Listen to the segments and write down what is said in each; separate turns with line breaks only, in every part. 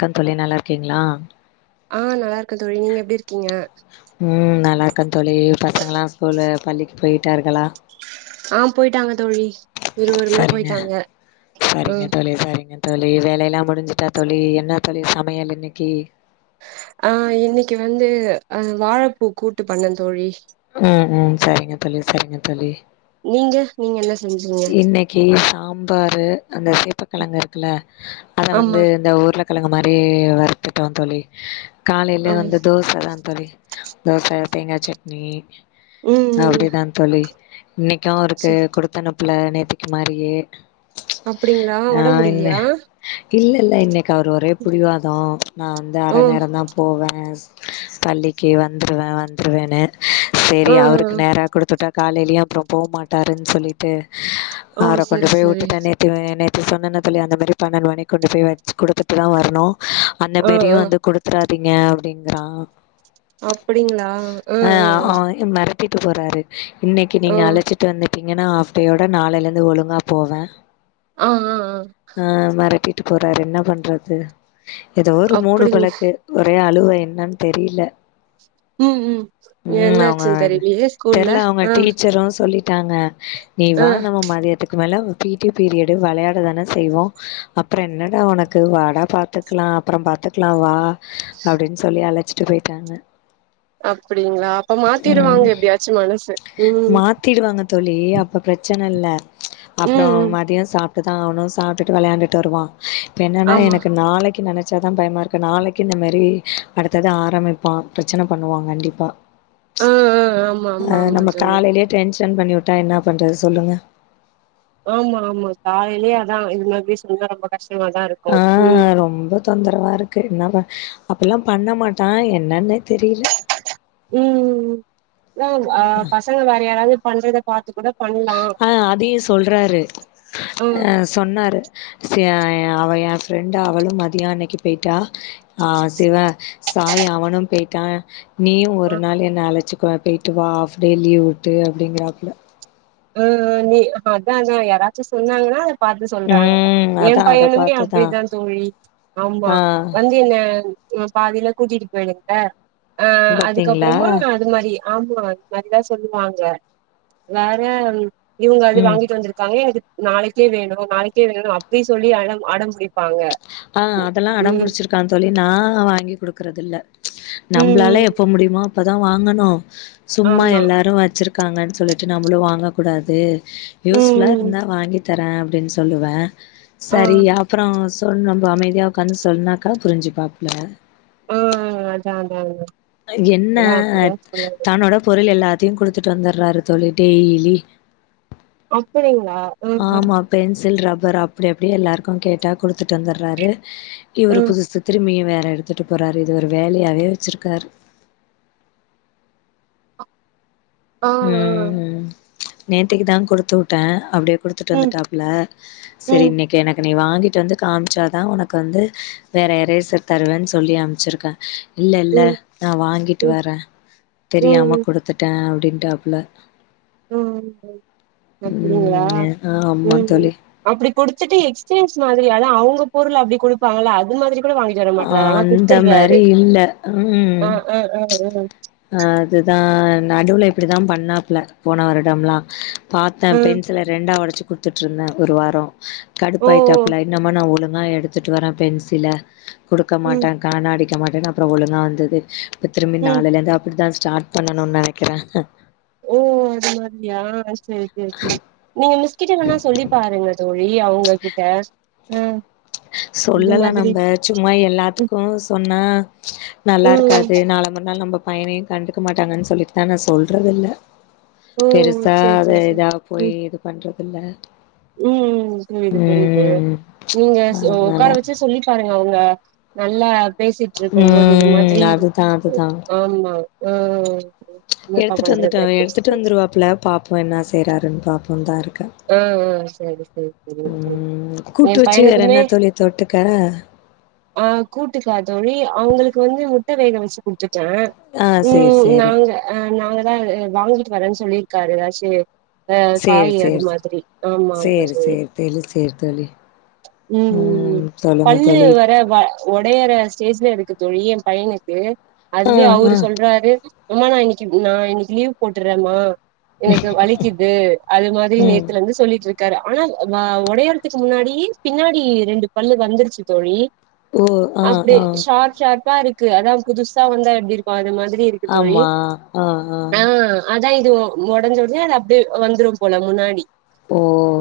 Come தோழி நல்லாருக்கீங்களா
ஆ நல்லாருக்க தோழி நீங்க எப்படி இருக்கீங்க
ம் நல்லா இருக்க தோழி பசங்களலா ஸ்கூலு பள்ளிக்கு போய்ட்டார்களா
ஆ போய்ட்டாங்க தோழி இருவருமே போய்ட்டாங்க ம்
ல்ல சரிங்க தோழி வேலையெல்லா முடிஞ்சிட்டா தோழி என்ன தோழி சமையல் இன்னக்கி
ஆ இன்னைக்கு வந்து அ வாழைப்பூ கூட்டு பண்ண தோழி
ம் ம் சரிங்க தோழி சரிங்க தோழி
நீங்க நீங்க என்ன செஞ்சிங்க
கி சாம்பாரு அந்த சேப்பக்கிழங்கு இருக்குல்ல அதை வந்து
ஆமா
இந்த உருள கிழங்கு மாரி வறுத்துட்டோ தோழி காலைல
ஆ
வந்து தோசை தா தோழி தோசை தேங்கா சட்னி
ம் ம்
அப்டிதா தோழி இன்னைக்கு அவருக்கு
சரி
குடுத்தனுப்பல நேத்தக்கு மாரியே
அப்படிங்களா
ஆ
உடம்
என்ன
முடிலயா
இல்ல இல்ல இன்னைக்கு அவர் ஒரே புடிவாத நா வந்து
ஓ
அர நேர தா போவே பள்ளிக்கு வந்துருவே வந்துருவேன்னு செரி
ஆ ஆ
அவருக்கு நேரா குடுத்துட்டா காலைலயு அப்பற போமாட்டாருன் சொல்லிட்டு
ஓ
அவர கொண்டு
சரி
போய்
சரி
விட்டுட்டொனே [unintelligible] நேத்து சொன்னனே தோழி அந்த மாரி பன்னெண்ட் மணிக் கொண்டு போய் லன்ச் குடுத்துட்டு தா வரணு அந்த
ஆ
மேரியு
ஆ
வந்து குடுத்றாதீங்க அப்டிங்கறா
அப்படிங்ளா
அ ஆவ் ம் மெரட்டிட்டு போறாரு இன்னைக்கு
ஆ
நீங்க அழச்சிட் டு வந்துட்டீங்கன்னா ஹாஃப் டேயோட நாளைலர்ந்து ஒழுங்கா போவே
ம் ம் ம்
ஆ மெரட்டிட்டு போறாரு என்ன பண்றது எதோ ஒரு மூடு
அப்டிங்க
போலருக்கு ஒரே அழுவ என்னன் தெரியில
ம் ம்
ம்
என்னாச்சுன்னு
அவ்ங்க
தெரியலையே ஸ்கூல்ல
தெர்ல அவுங்க
ஆ
டீச்சரு சொல்லிட் டாங்க நீ
ஆ
வா நம்ம மதியத்துக்கு மேல பி டி பீரியடு வெளையாட தான செய்வோ அப்றோ என்னடா உனக்கு வாடா பாத்துக்லா அப்றோ பாத்துக்லா வா அப்டின் சொல்லி அழச்சி ட்டு போய்ட்டாங்க
அப்டிங்களா அப்ப மாத்திருவாங்க எப்டியாச்சு மனச ம்
த்திடுவாங்க தோழி அப்ப பிரச்சனல்ல அப்றோ
ம் ம்
மதியோ சாப் ட்டு தா ஆவ்ணு சாப்ட்டுட்டு வெளயாண்டுட்டு வருவா ப்ப என்னனா
ஆமா
எனக்கு நாளைக்கு நெனச் சா தா பயமா இருக்கு நாளைக்கு இந்த மேரி அடுத்தது ஆரம்மிப்பா பிரச்சன பண்ணுவா கண்டிப்பா
ஆ ஆ ஆமா ஆமா
அ
ஆமா
நம்ம
தோழி
காலைலே டென்ஷன் பண்ணிவுட்டா என்னா பண்றது சொல்லுங்க
ஆமா ஆமா காலைலே அதா இது மாத்ரி சொன்னா ரொம்ப கஷ்டமா தா இருக்
ஆ ரொம்ப தொந்தரவா இருக்கு என்னா ப அப்பில்லா பண்ண மாட்டா என்னன்னே தெரீல
ம் ஓ அ பசங்க வேற யாராவ்து பண்றத பாத்து கூட பண்லா
ஆ அதையு சொல்றாரு
ஆ
அ சொன்னாரு சே எ அவ எ ஃப்ரெண்டு அவளு மதியோ அன்னைக்கு போய்ட்டா ஆ சிவ சாயி அவனு போய்ட்டா நீயு
ஆ
ஒரு நாளு என்ன அழச்சுக்க போய்ட்டு வா ஹாஃப் டே லீவ் வுட்டு அப்டிங்கறாப்ல
ம் ம் நீ அதா அதா யாராச்சு சொன்னாங்கனா பாத்து சொல்றாங்க
ம்
எ
அதா அத
பையனுமே அப்டி
பாத்துதா
தா தோழி ஆமா
ஆ
வந்து என்ன இவ பாதில கூட்டிட்டு போய்ருங்க ஆ
பாத்தீங்களா
அதுக்கப்பறமா அது மாரி ஆமா நறையா சொல்லுவாங்க வேற இவுங்க அது
ம்
வாங்கிட்டு வந்திருக்காங்க எனக்கு நாளைக்கே வேணு நாளைக்கே வேணு அப்டி சொல்லி அலம் அடம் புடிப்பாங்க
ஆ அதெல்லா
ம்
அடம்புடிச்சிருக்கா தோழி நா வாங்கி குடுக்கறதில்ல
ம் ம்
நம்ப்ளால எப் ப முடியுமோ அப்போ தா வாங்கணு சும்மா
ஆமா
எல்லாரு வச்சிருக் காங்கன் சொல்லிட்டு நம்மளு வாங்கக்கூடாது யூஸ்
ம்
ஃபுல்லா
ம்
இருந்தா வாங்கி தரே அப்டின் சொல்லுவே
ஆ
சரி அப்றோ [unintelligible] நம்ப அமைதியா உக்காந்து சொன்னாக்கா புரிஞ்சிப்பாப்ல
ம் அதா அதா அதா
என்ன
அப்டிதா சொல்லணு
தன்னோட பொருள் எல்லாத்தையு குடுத்துட்டு வந்தர்றாரு தோழி டெய்லி
அப்படிங்ளா
ஆமா பென்சில், ரப்பரு அப்டி அப்டியே எல்லாருக்கு கேட்டா குடுத்துட்டு வந்தர்றாரு இவரு
ம்
புதுசு திரும்பியு வேற எடுத்துட்டு போறாரு இது ஒரு வேலையாவே வெச்சிருக்காரு
ஆ ஆ
ம் ம் நேத்திக்கு தா குடுத்துவுட்டே அப்டியே குடுத்துட்டு
ம்
வந்துட்டாப்ல செரி
ம்
இன்னைக்கு எனக்கு நீ வாங்கிட்டு வந்து காம்ச்சா தா உனக் வந்து வேற எரேசர் தருவன் சொல்லி அம்ச்சிருக்கே இல்ல இல்ல
ம்
நா வாங்கிட்டு
ம்
வரே தெரியாம
ம்
குடுத்துட்டே அப்டின்ட்டாப்ல
ம் [inaudible] அப்டிங்களா
ம் ஆமா
ம்
தோழி
அப்டி குடுத்துட்டு எக்ஸ்சேன்ஜ் மாதிரி ஆனா அவுங்க பொருள அப்டி குடுப்பாங்களா அது மாதிரி பொருள் வாங்கிட்டு வர மாட்றாரு ஆனா
அந்த
குடுத்துட்றாரு
மாரி இல்ல
ஆ ஆ ஆ ஆ
அ அது தா நடுவ்ல இப்பிடி தா பண்ணாப்ல போன வருடம்லா பாத்த
ஆ
பென்சில ரெண்டா ஒடச்சு குடுத்துட்டு இருந்தே ஒரு வாரோ
ஓ
கடுப்பாயிட்டு அ
ஓ
இல்ல இன்னு அம்மா நா ஒழுங்கா எடுத்துட்டு வரே பென்சில குடுக்க
ம்
மாட்ட காண அடிக்க மாட்டேன்னு அப்புறோ ஒழுங்கா வந்தது இப்ப திரும்பி
ம்
நாளைல இருந்து அப்படிதா ஸ்டார்ட் பண்ணனுனு நெனைக்கிறே
ஓ அது மாதிரியா செரி செரி செரி நீங்க மிஸ்கிட்ட வேனா சொல்லி பாருங்க தோளி பெயி அவுங்ககிட்ட ம்
சொல்லலா நம்ம சும்மா
ம்
எல்லாத்துக்கு சொன்னா ம்ச்
ம்
நல்லாருக்காது நால மறு நாள் நம்ம பையனையே கண்டுக்க மாட்டாங்கன்னு சொல்லிட்டுதா நா சொல்றதுல்ல
ஓ
பெருசா
செரி
அத
செரி செரி
எதா போயி
ம்
இது பன்றது இல்ல
ம் புரியுது புரியுது நீங்க ச
அதனால
உக்கார வெச்சு சொல்லி பாருங்க அவங்க நல்லா பேசிட்டுருக்கும் போது இது
ம்
மாதிரி
அதுதா அதுதா
ஆமா ஆ என்னப்பா
எடுத்துட்டு வந்துட்ட
பண்றது அப்டின்னு
எடுத்துட்டு
சொல்லிட்டு
வந்துருவாப்புல பாப்போ என்ன செய்யறாருன்னு பாப்போன்னு தா இருக்க
ஆ ஆ செரி செரி செரி
ம் கூட்டு
என்
வச்சு வேற
பையனுக்குமே
என்ன தோழி தொட்டுக்க
ஆ கூட்டுக்கா தோழி அவங்களுக்கு வந்து முட்ட வேக வெச்சு குடுத்துட்டே
ஆ சேரி
உம்
சேரி
நாங்க ஆ நாங்கதா வாங்கிட்டு வரேன்னு சொல்லியிருக்காரு ஏதாச்சி ஆ
சேரி
காயி அது
சேரி
மாதிரி ஆமா ஆமா
சேரி
தோழி
சேரி சேரி தோழி
உம் உம்
ம் சொல்லுங்க
பல்லு
தோழி
வர வ ஒடையிற ஸ்டேஜ்ல இருக்கு தோழி எ பையனுக்கு
ஆ
அதுவே அவரு
ஆ
சொல்றாரு அம்மா நா இன்னிக்கு நா இன்னிக்கு லீவ் போட்டுறே மா எனக்கு வலிக்குது அது மாதிரி
ம்
நேத்துல வந்து சொல்லிட்டு இருக்காரு ஆனா ஒடையறதுக்கு முன்னாடியே பின்னாடி ரெண்டு பல்லு வந்துருச்சு தோழி
ஓ ஆ
அப்படியே
ஆ
ஷார் ஷார்பா இருக்கு அதா புதுசா வந்தா எப்பிடி இருக்கு அது மாதிரி தோழி
ஆமா
ஆ அதா இது ஒடஞ்ச ஒடனே அது அப்படியே வந்துரும் போல முன்னாடி
ஓ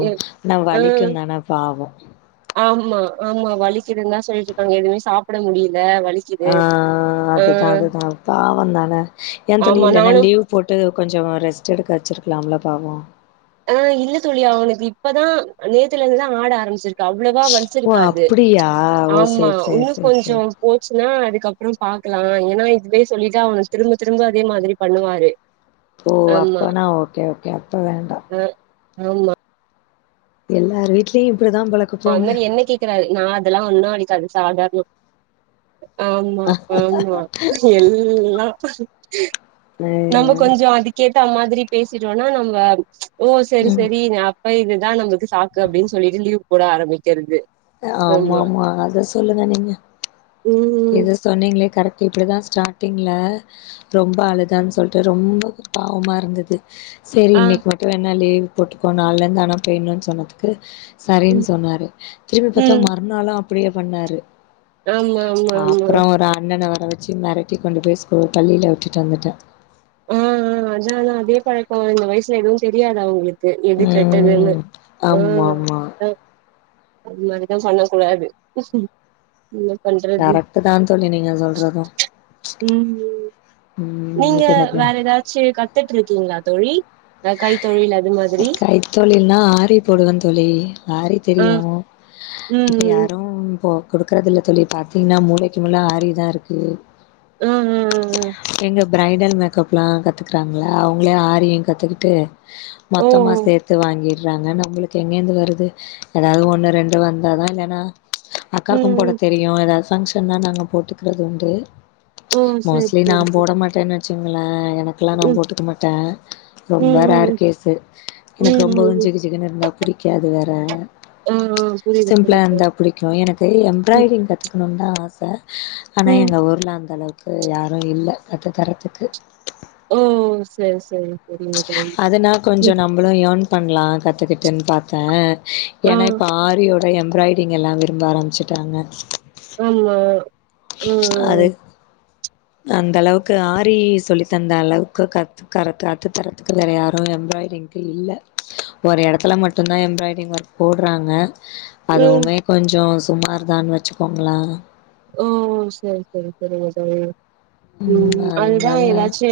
ஆன
ஆ
வலிக்குந் தானே பாவோ
ஆமா ஆமா வலிக்குதுன்னு தா சொல்லிட்டுருக்காங்க எதுவுமே சாப்ட முடியில வலி
ஆ அதுதா அதுதா பாவோ தான என் தோழி
ஆமா
இல்லன்ன
நானு
லீவ் போட்டு கொஞ்சு ரெஸ்ட் எடுக்க வச்சிருக்கலாம்ல பாவோ
ஆ இல்ல தோழி அவனுக்கு இப்பதா நேத்துலிருந்துதா ஆட ஆரம்பிச்சிருக்கு அவ்வளவா
ஓ
வலிச்சிருக்காது
அப்டியா ஓ
ஆமா
சேரி சேரி
இன்னு
சேரி
கொஞ்சு
சேரி
போச்சுன்னா அதுக்கப்புற பாக்கலா ஏன்னா இதுவே சொல்லிட்ட அவன் திரும்ப திரும்ப அதே மாதிரி பண்ணுவாரு
ஓ
ஆமா
அப்பனா ஓக்கே ஓக்கே அப்ப வேண்டா
ஆ ஆமா அ
எல்லார் வீ்ட்லேயு இப்டிதா போல
அந்த மாரி என்ன கேக்குறாரு நா அதெல்லா ஒன்னுஔ அடிக்காது சாதாரண ஆமா ஆமா எல்லா நம்ம கொஞ்சு அதுக்கேத்தா மாதிரி பேசிட்டோன்னா நம்ப ம்ச் ஓ செரி
ம்
செரி ந அப் இப்ப இதுதா நமக்கு சாக்கு அப்படின் சொல்லிட்டு லீவ் போட ஆரம்மிக்கறது
ஆமா ஆமா அத சொல்லுங்க நீங்க
ம்
இத சொன்னீங்களே கரெக்ட் இப்டி தா ஸ்டார்டிங்ல ரொம்போ அழுதான்னு சொல்லிட்டு ரொம்போ பாவமா இருந்தது செரி
ஆ
இன்னைக்கு மட்டு வேணா லீவ் போட்டுக்கோ நாள்லருந்து ஆனா போயிடணுனு சொன்னதுக்கு சரினு
ம்
சொன்னாரு திரும்பி பாத்தா
ம்
மறுநாளு அப்டியே பண்ணாரு
ஆமா ஆமா ஆமா
அப்புற ஒரு அண்ணன வர வச்சு மெரட்டி கொண்டு போய் ஸ்கூ பள்ளியில விட்டுட்டு வந்துட்ட
ஆ ஆ அதுனாலதா அதே பழக்கோ இந்த வயசுல எதுவு தெரியாது அவங்களுக் எது கெட்டதுன்னு
ம்
அ
ஆமாமா
அதா அதுமாரி தா பண்ண கூடாது என்ன பண்ற
கரெக்ட் தா தோழி நீங்க சொல்றது
ம் ஏ
ம்
நீங்க
இது எனக்கு
வேற ஏதாச்சு கத்துட்ருக்கீங்களா தோழி அ கைத் தொழில் அது மாதிரி
கைத்தொழில்னா ஆரி போடுவன் தோழி ஆரி
ஆ
தெரியு
ம் ம்
இப்ப
ம்
யாரும் போ குடுக்கறதில்லை தோழி பாத்தீன்னா மூளைக்கு மூள ஆரிதா இருக்கு
ம்ம்
எங்க ப்ரைடல் மேக்கப்லா கத்துக்றாங்ளா அவங்களே ஆரியு கத்துக்குட்டு
ஓ
மொத்தமா
ஓ
சேத்து வாங்கிர் றாங்க நம்ளுக்கு எங்கேந்து வருது எதாவது ஒன்னு ரெண்டு வந்தாதா இல்லனா அக்காக்கும் போட
ம் ம்
தெரியு ஏதாத் ஃபங்க்ஷன்னா நாங்க போட்டுக்குறது உண்டு
ஓ சரி
மோஸ்லி நா
சரி சரி
போட மாட்டே நென்ச்சுங்களே எனக்லா நா
ம்
போட்டுக்க மாட்டே ரொம்ப
ம் ம்
ரேர்
ம்
கேஸு எனக்கு
ம்
ரொம்பவு
ம் ம்
ஜிகுஜிகுனு இருந்தா புடிக்காது வேற
ஆ ஆ புரியுது
சிம்ப்ளா
புரியுது
இருந்தா
தோழி
புடிக்கு எனக்கு
ம்
எம்ப்ராய்டிங் கத்துக்கணுன் தா ஆச ஆனா
ம்
எங்க ஊர்ல அந்த அளவுக்கு யாரு இல்ல கத்து தரத்துக்கு
ஓ செரி செரி சரிங்க தோழி
தினா கொஞ்சோ
ம்
நம்பளு யன் பண்லா கத்துக்கிட்டுன் பாத்தே
ஆ
ஏன்னா இப்ப ஆரி ஒர் றைய எம்ப்ராய்டிங் எல்லா விரும்ப ஆரம்பிச்சுட்டாங்க
அமா உஉஉ
அது அந்த அளவுக்கு ஆரி சொல்லி தந்த அளவுக்கு கத்து கரட்டாட்டு தரத்துக்கு வேற யாரு எம்ப்ராய்ரிங்க்கு இல்ல ஒரு எடத்துல மட்டுன்தா எம்ப்ராய்டிங் வர்க் போட்றாங்க
ம்
அதுவுமே கொஞ்சோ சுமார் தான் வச்சுக்கோங்ளா
ஓ சரி சரி சரிங்க தோழி ம் அந்தா ஏதாச்சு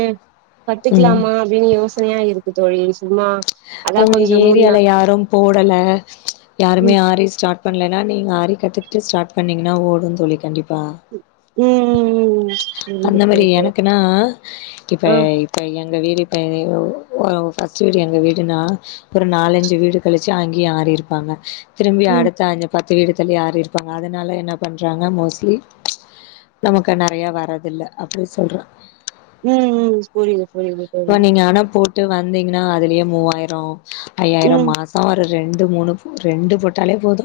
ம்
கத்துக்லாமாம் அப்டின் யோசனையா இருக்கு தோழி சும்மா அதா
உங்க
கொஞ்சோ முன்னா
ஏரியால யாரும் போடல யாருமே
ம்
ஆரி ஸ்டாட் பண்லனா நீங்க ஆரி கத்துக்குட்டு ஸ்டாட் பண்ணீங்னா ஓடுன் தோழி கண்டிப்
உ உம்
அந்த மாரி எனக்குன்னா இப்ப
ஆ
இப்ப எங்க வீடி எனயோ ஓயவ் ஃபஸ்ட்டு வீடு எங்க வீடு ரினா ஒரு நாலஞ்சு வீடு கழிச்சு அங்க்யு ஆரி இருப்பாங்க திரும்பி
ம்
அடுத்த ஆஞ்சப் பத்து வீடு தள்ளி ஆரி இருப்பாங்க அதனால என்ன பண்றாங்க மோஸ்லி நமக்கு நெறைய வரதுல்ல அப்டி சொல்ற
ம் ம் புரியுது புரியுது
[inaudible]
தோழி
ப நீங்க ஆனா போட்டு வந்தீங்கன்னா அதுலியே மூவா ஆய்ரோம் ஐயாயிரம்
ம்
மாசோ ஒரு ரெண்டு மூணுவ் ரெண்டு போட்டாலே போது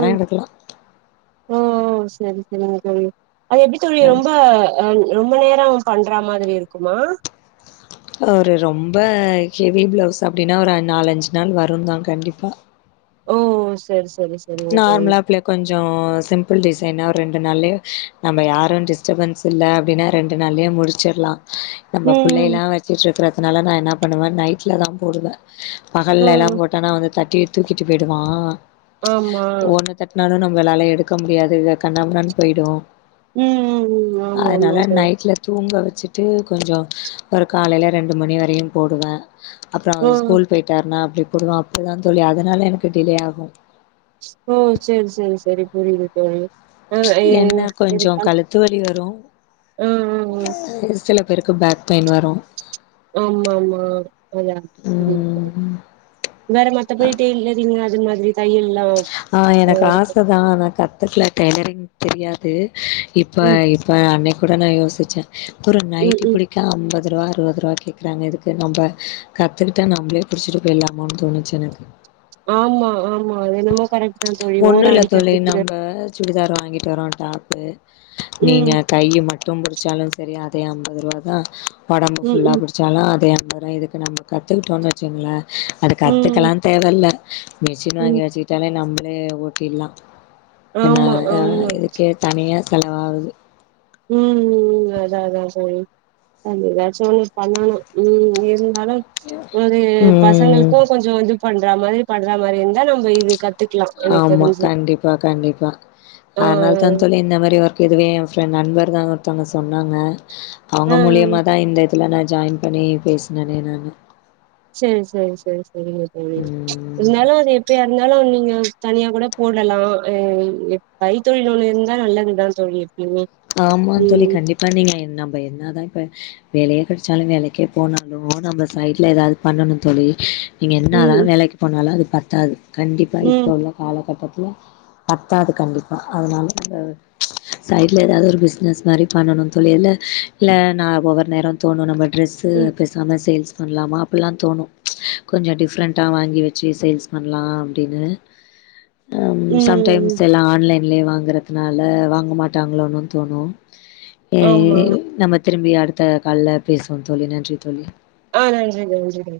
ம்
எடுக்கலா
ஓ சரி சரிங்க தோழி அது எப்டி தோழியு ரொம்ப அன் ரொம்ப நேரம் ஆவு பண்றா மாதிரி இருக்குமா
ஒரு ரொம்ப ஹெவி ப்ளவுஸ் அப்டின்னா ஒ ரெ நாலஞ்சு நாள் வருன்தா கண்டிப்பா
ஓ சரி சரிஸ்
நார்ம்லாப்ல கொஞ்சோ சிம்பிள் டிசைனா ரெண்டு நாள்ளையே நம்ப யாரு டிஸ்டர்பன்ஸ் இல்ல அப்டின்னா ரெண்டு நாள்யே முடிச்சிர்லா நம்ம
ம்
புள்ளைலா வச்சிட்ருக்குறதுனால நா என்ன பண்ணுவே நைட்ல தா போடுவே பகல்ல
ம்
எல்லாம் போட் டனா வந்து தட்டீ தூக்கிட்டு போய்டுவா
ஆம்மா
தட்னாலு நம்வெலாலே எடுக்க முடியாது இத கண்ணாமுண்ணாண் போய்டு
உம் உம் உம் ஆமா ஆமா தோழ
நைட்ல தூங்க வச்சுட்டு கொஞ்சோ ஒரு காலைல ரெண்டு மணி வரையும் போடுவே அப்றோ அவர்
ம்
ஸ்கூல் போய்ட்டாருனா அப்டி பொடுவ அப்டிதான் தோழி அதனாலே எனக்கு டிலே ஆகு
ஓ சரி சரி சரி புரியுது தோழி ஆ ஏ இது பண்
த்துவலி வரு
ஆ
சில பேருக்கு பேக் பெயின் வரு
ஆமா மா அதா புரிது தோழி
ம்
வேற மத்தபடி டெய்லரிங்கு அது மாதிரித் தையல் இல்லா வ
ஆ எனக்கு ஆசதா ஆனா கத்துக்ல டெய்லரிங் தெரியாது இப்ப
ம்
இப்ப அன்னைக் கூட நா யோசிச்சே ஒரு
ம்
நைட்டி
ம்
பிடிக் க அம்பதுருவா அறுவதுருவா கேக்கறாங்க இதுக்கு நம்ப கத்துகிட்டா நம்பளே புடிச்சிட்டு போய்லாமோன் தோணுச்சு எனக்கு
ஆமா ஆமா அது என்னமோ கரெக்ட்தா தோழி ஓர
ஒண்ணு இல்ல தோழி
அடிக்கிறதுக்கு
நம்ப சுடிதார் வாங்கிட்டுவறோ டாப்பு நீங்க
ம்
கையி மட்டு புடிச்சாலு செரி அதே அம்பருவாதா ஒடம்பு
ம்
ஃபுல்லா
ம்
புடிச் ச்சாலு அதே அம்பருவா இதுக்கு நம்ம கத்துக்கிட்டோன் வச்சுங்ளே அது
ம்
கத்துகலாந் தேவல்ல மிஷின்
ம்
வாங்கி வச்சுகிட்டாலே நம்மளே ஓட்டில்லா என்னா
ஆமா
அ
ஆமா
இதுக்கே தனியா செலவாவுது
ம் அதா அதா தோழி. அது எதாச்சு ஒன்னு பண்ணணு ம் இருந்தாலு ஒரு
ம்
பசங்களுக்கு கொஞ்ச கொஞ்ச பண்றா மாதிரி பண்ற மாரி இந்தா நம்ப இது கத்
ஆமா கண்டிப்பா கண்டிப்பா
ஆ
அதனாலதா தோழி இந்த மாரி ஒர்க் இதுவே என் பிரண்ட் நண்பர் தான் ஒருத்தவங்க சொன்னாங்க
ஆ ஆ
அவங்க மூலியமா தான் இந்த இதல நா ஜாயின் பண்ணி பேச்னனே நானு
செரி செ செரி செரி செரிங்கத் தோழி
ம்
இருந்தாலு அது எப்பயா இருந்தாலு நீங்க தனியா கூட போடலா அ கைத்தொழில் ஒன்னு இருந்தா நல்லதுதா தோழி எப்பியிமே
ஆமாந் தோழி கண்டிப்பா நீங்க நம்ம என்னாதா இப்ப வேலையே கெடச்சாலு வேலைக்கே போனாலு நம்ம சைட்ல எதாவது பண்ணணுந் தோழி நீங்க என்னாதா
ம்
வேலைக்கு போனாலு அது பத்தாது கண்டிப்பா
ம்
இப்போலா காலகட்டத்ல பத்தாது கண்டிப்பா அதனால அந்த ட்ல எதாது ஒரு பிஸ்னஸ் மாரி பண்ணணுந் தோழி இல்ல இல்ல நா ஒவ்வொரு நேரந் தோணு நம்மர் ட்ரெஸ்ஸு
ம் ம்
பெசாம சேல்ஸ் பண்லாமாப் பில்லாந் தோணு கொஞ்ச டிஃப்ரெண்டா வாங்கி வச்சி சேல்ஸ் பண்லா அப்டினு அம்
ம்
சம்டைம்ஸ்
ம்
எல்லா ஆன்லைன்லியே வாங்கறதுனால வாங்க மாட் டாங்லோனுன் தோணு எ
ஆமா
நம்மத் திரும்பி அடுத்த கால்ல பேசுவோந் தோழி நன்றித் தோழி
ஆ நன்றி நன்றி நன்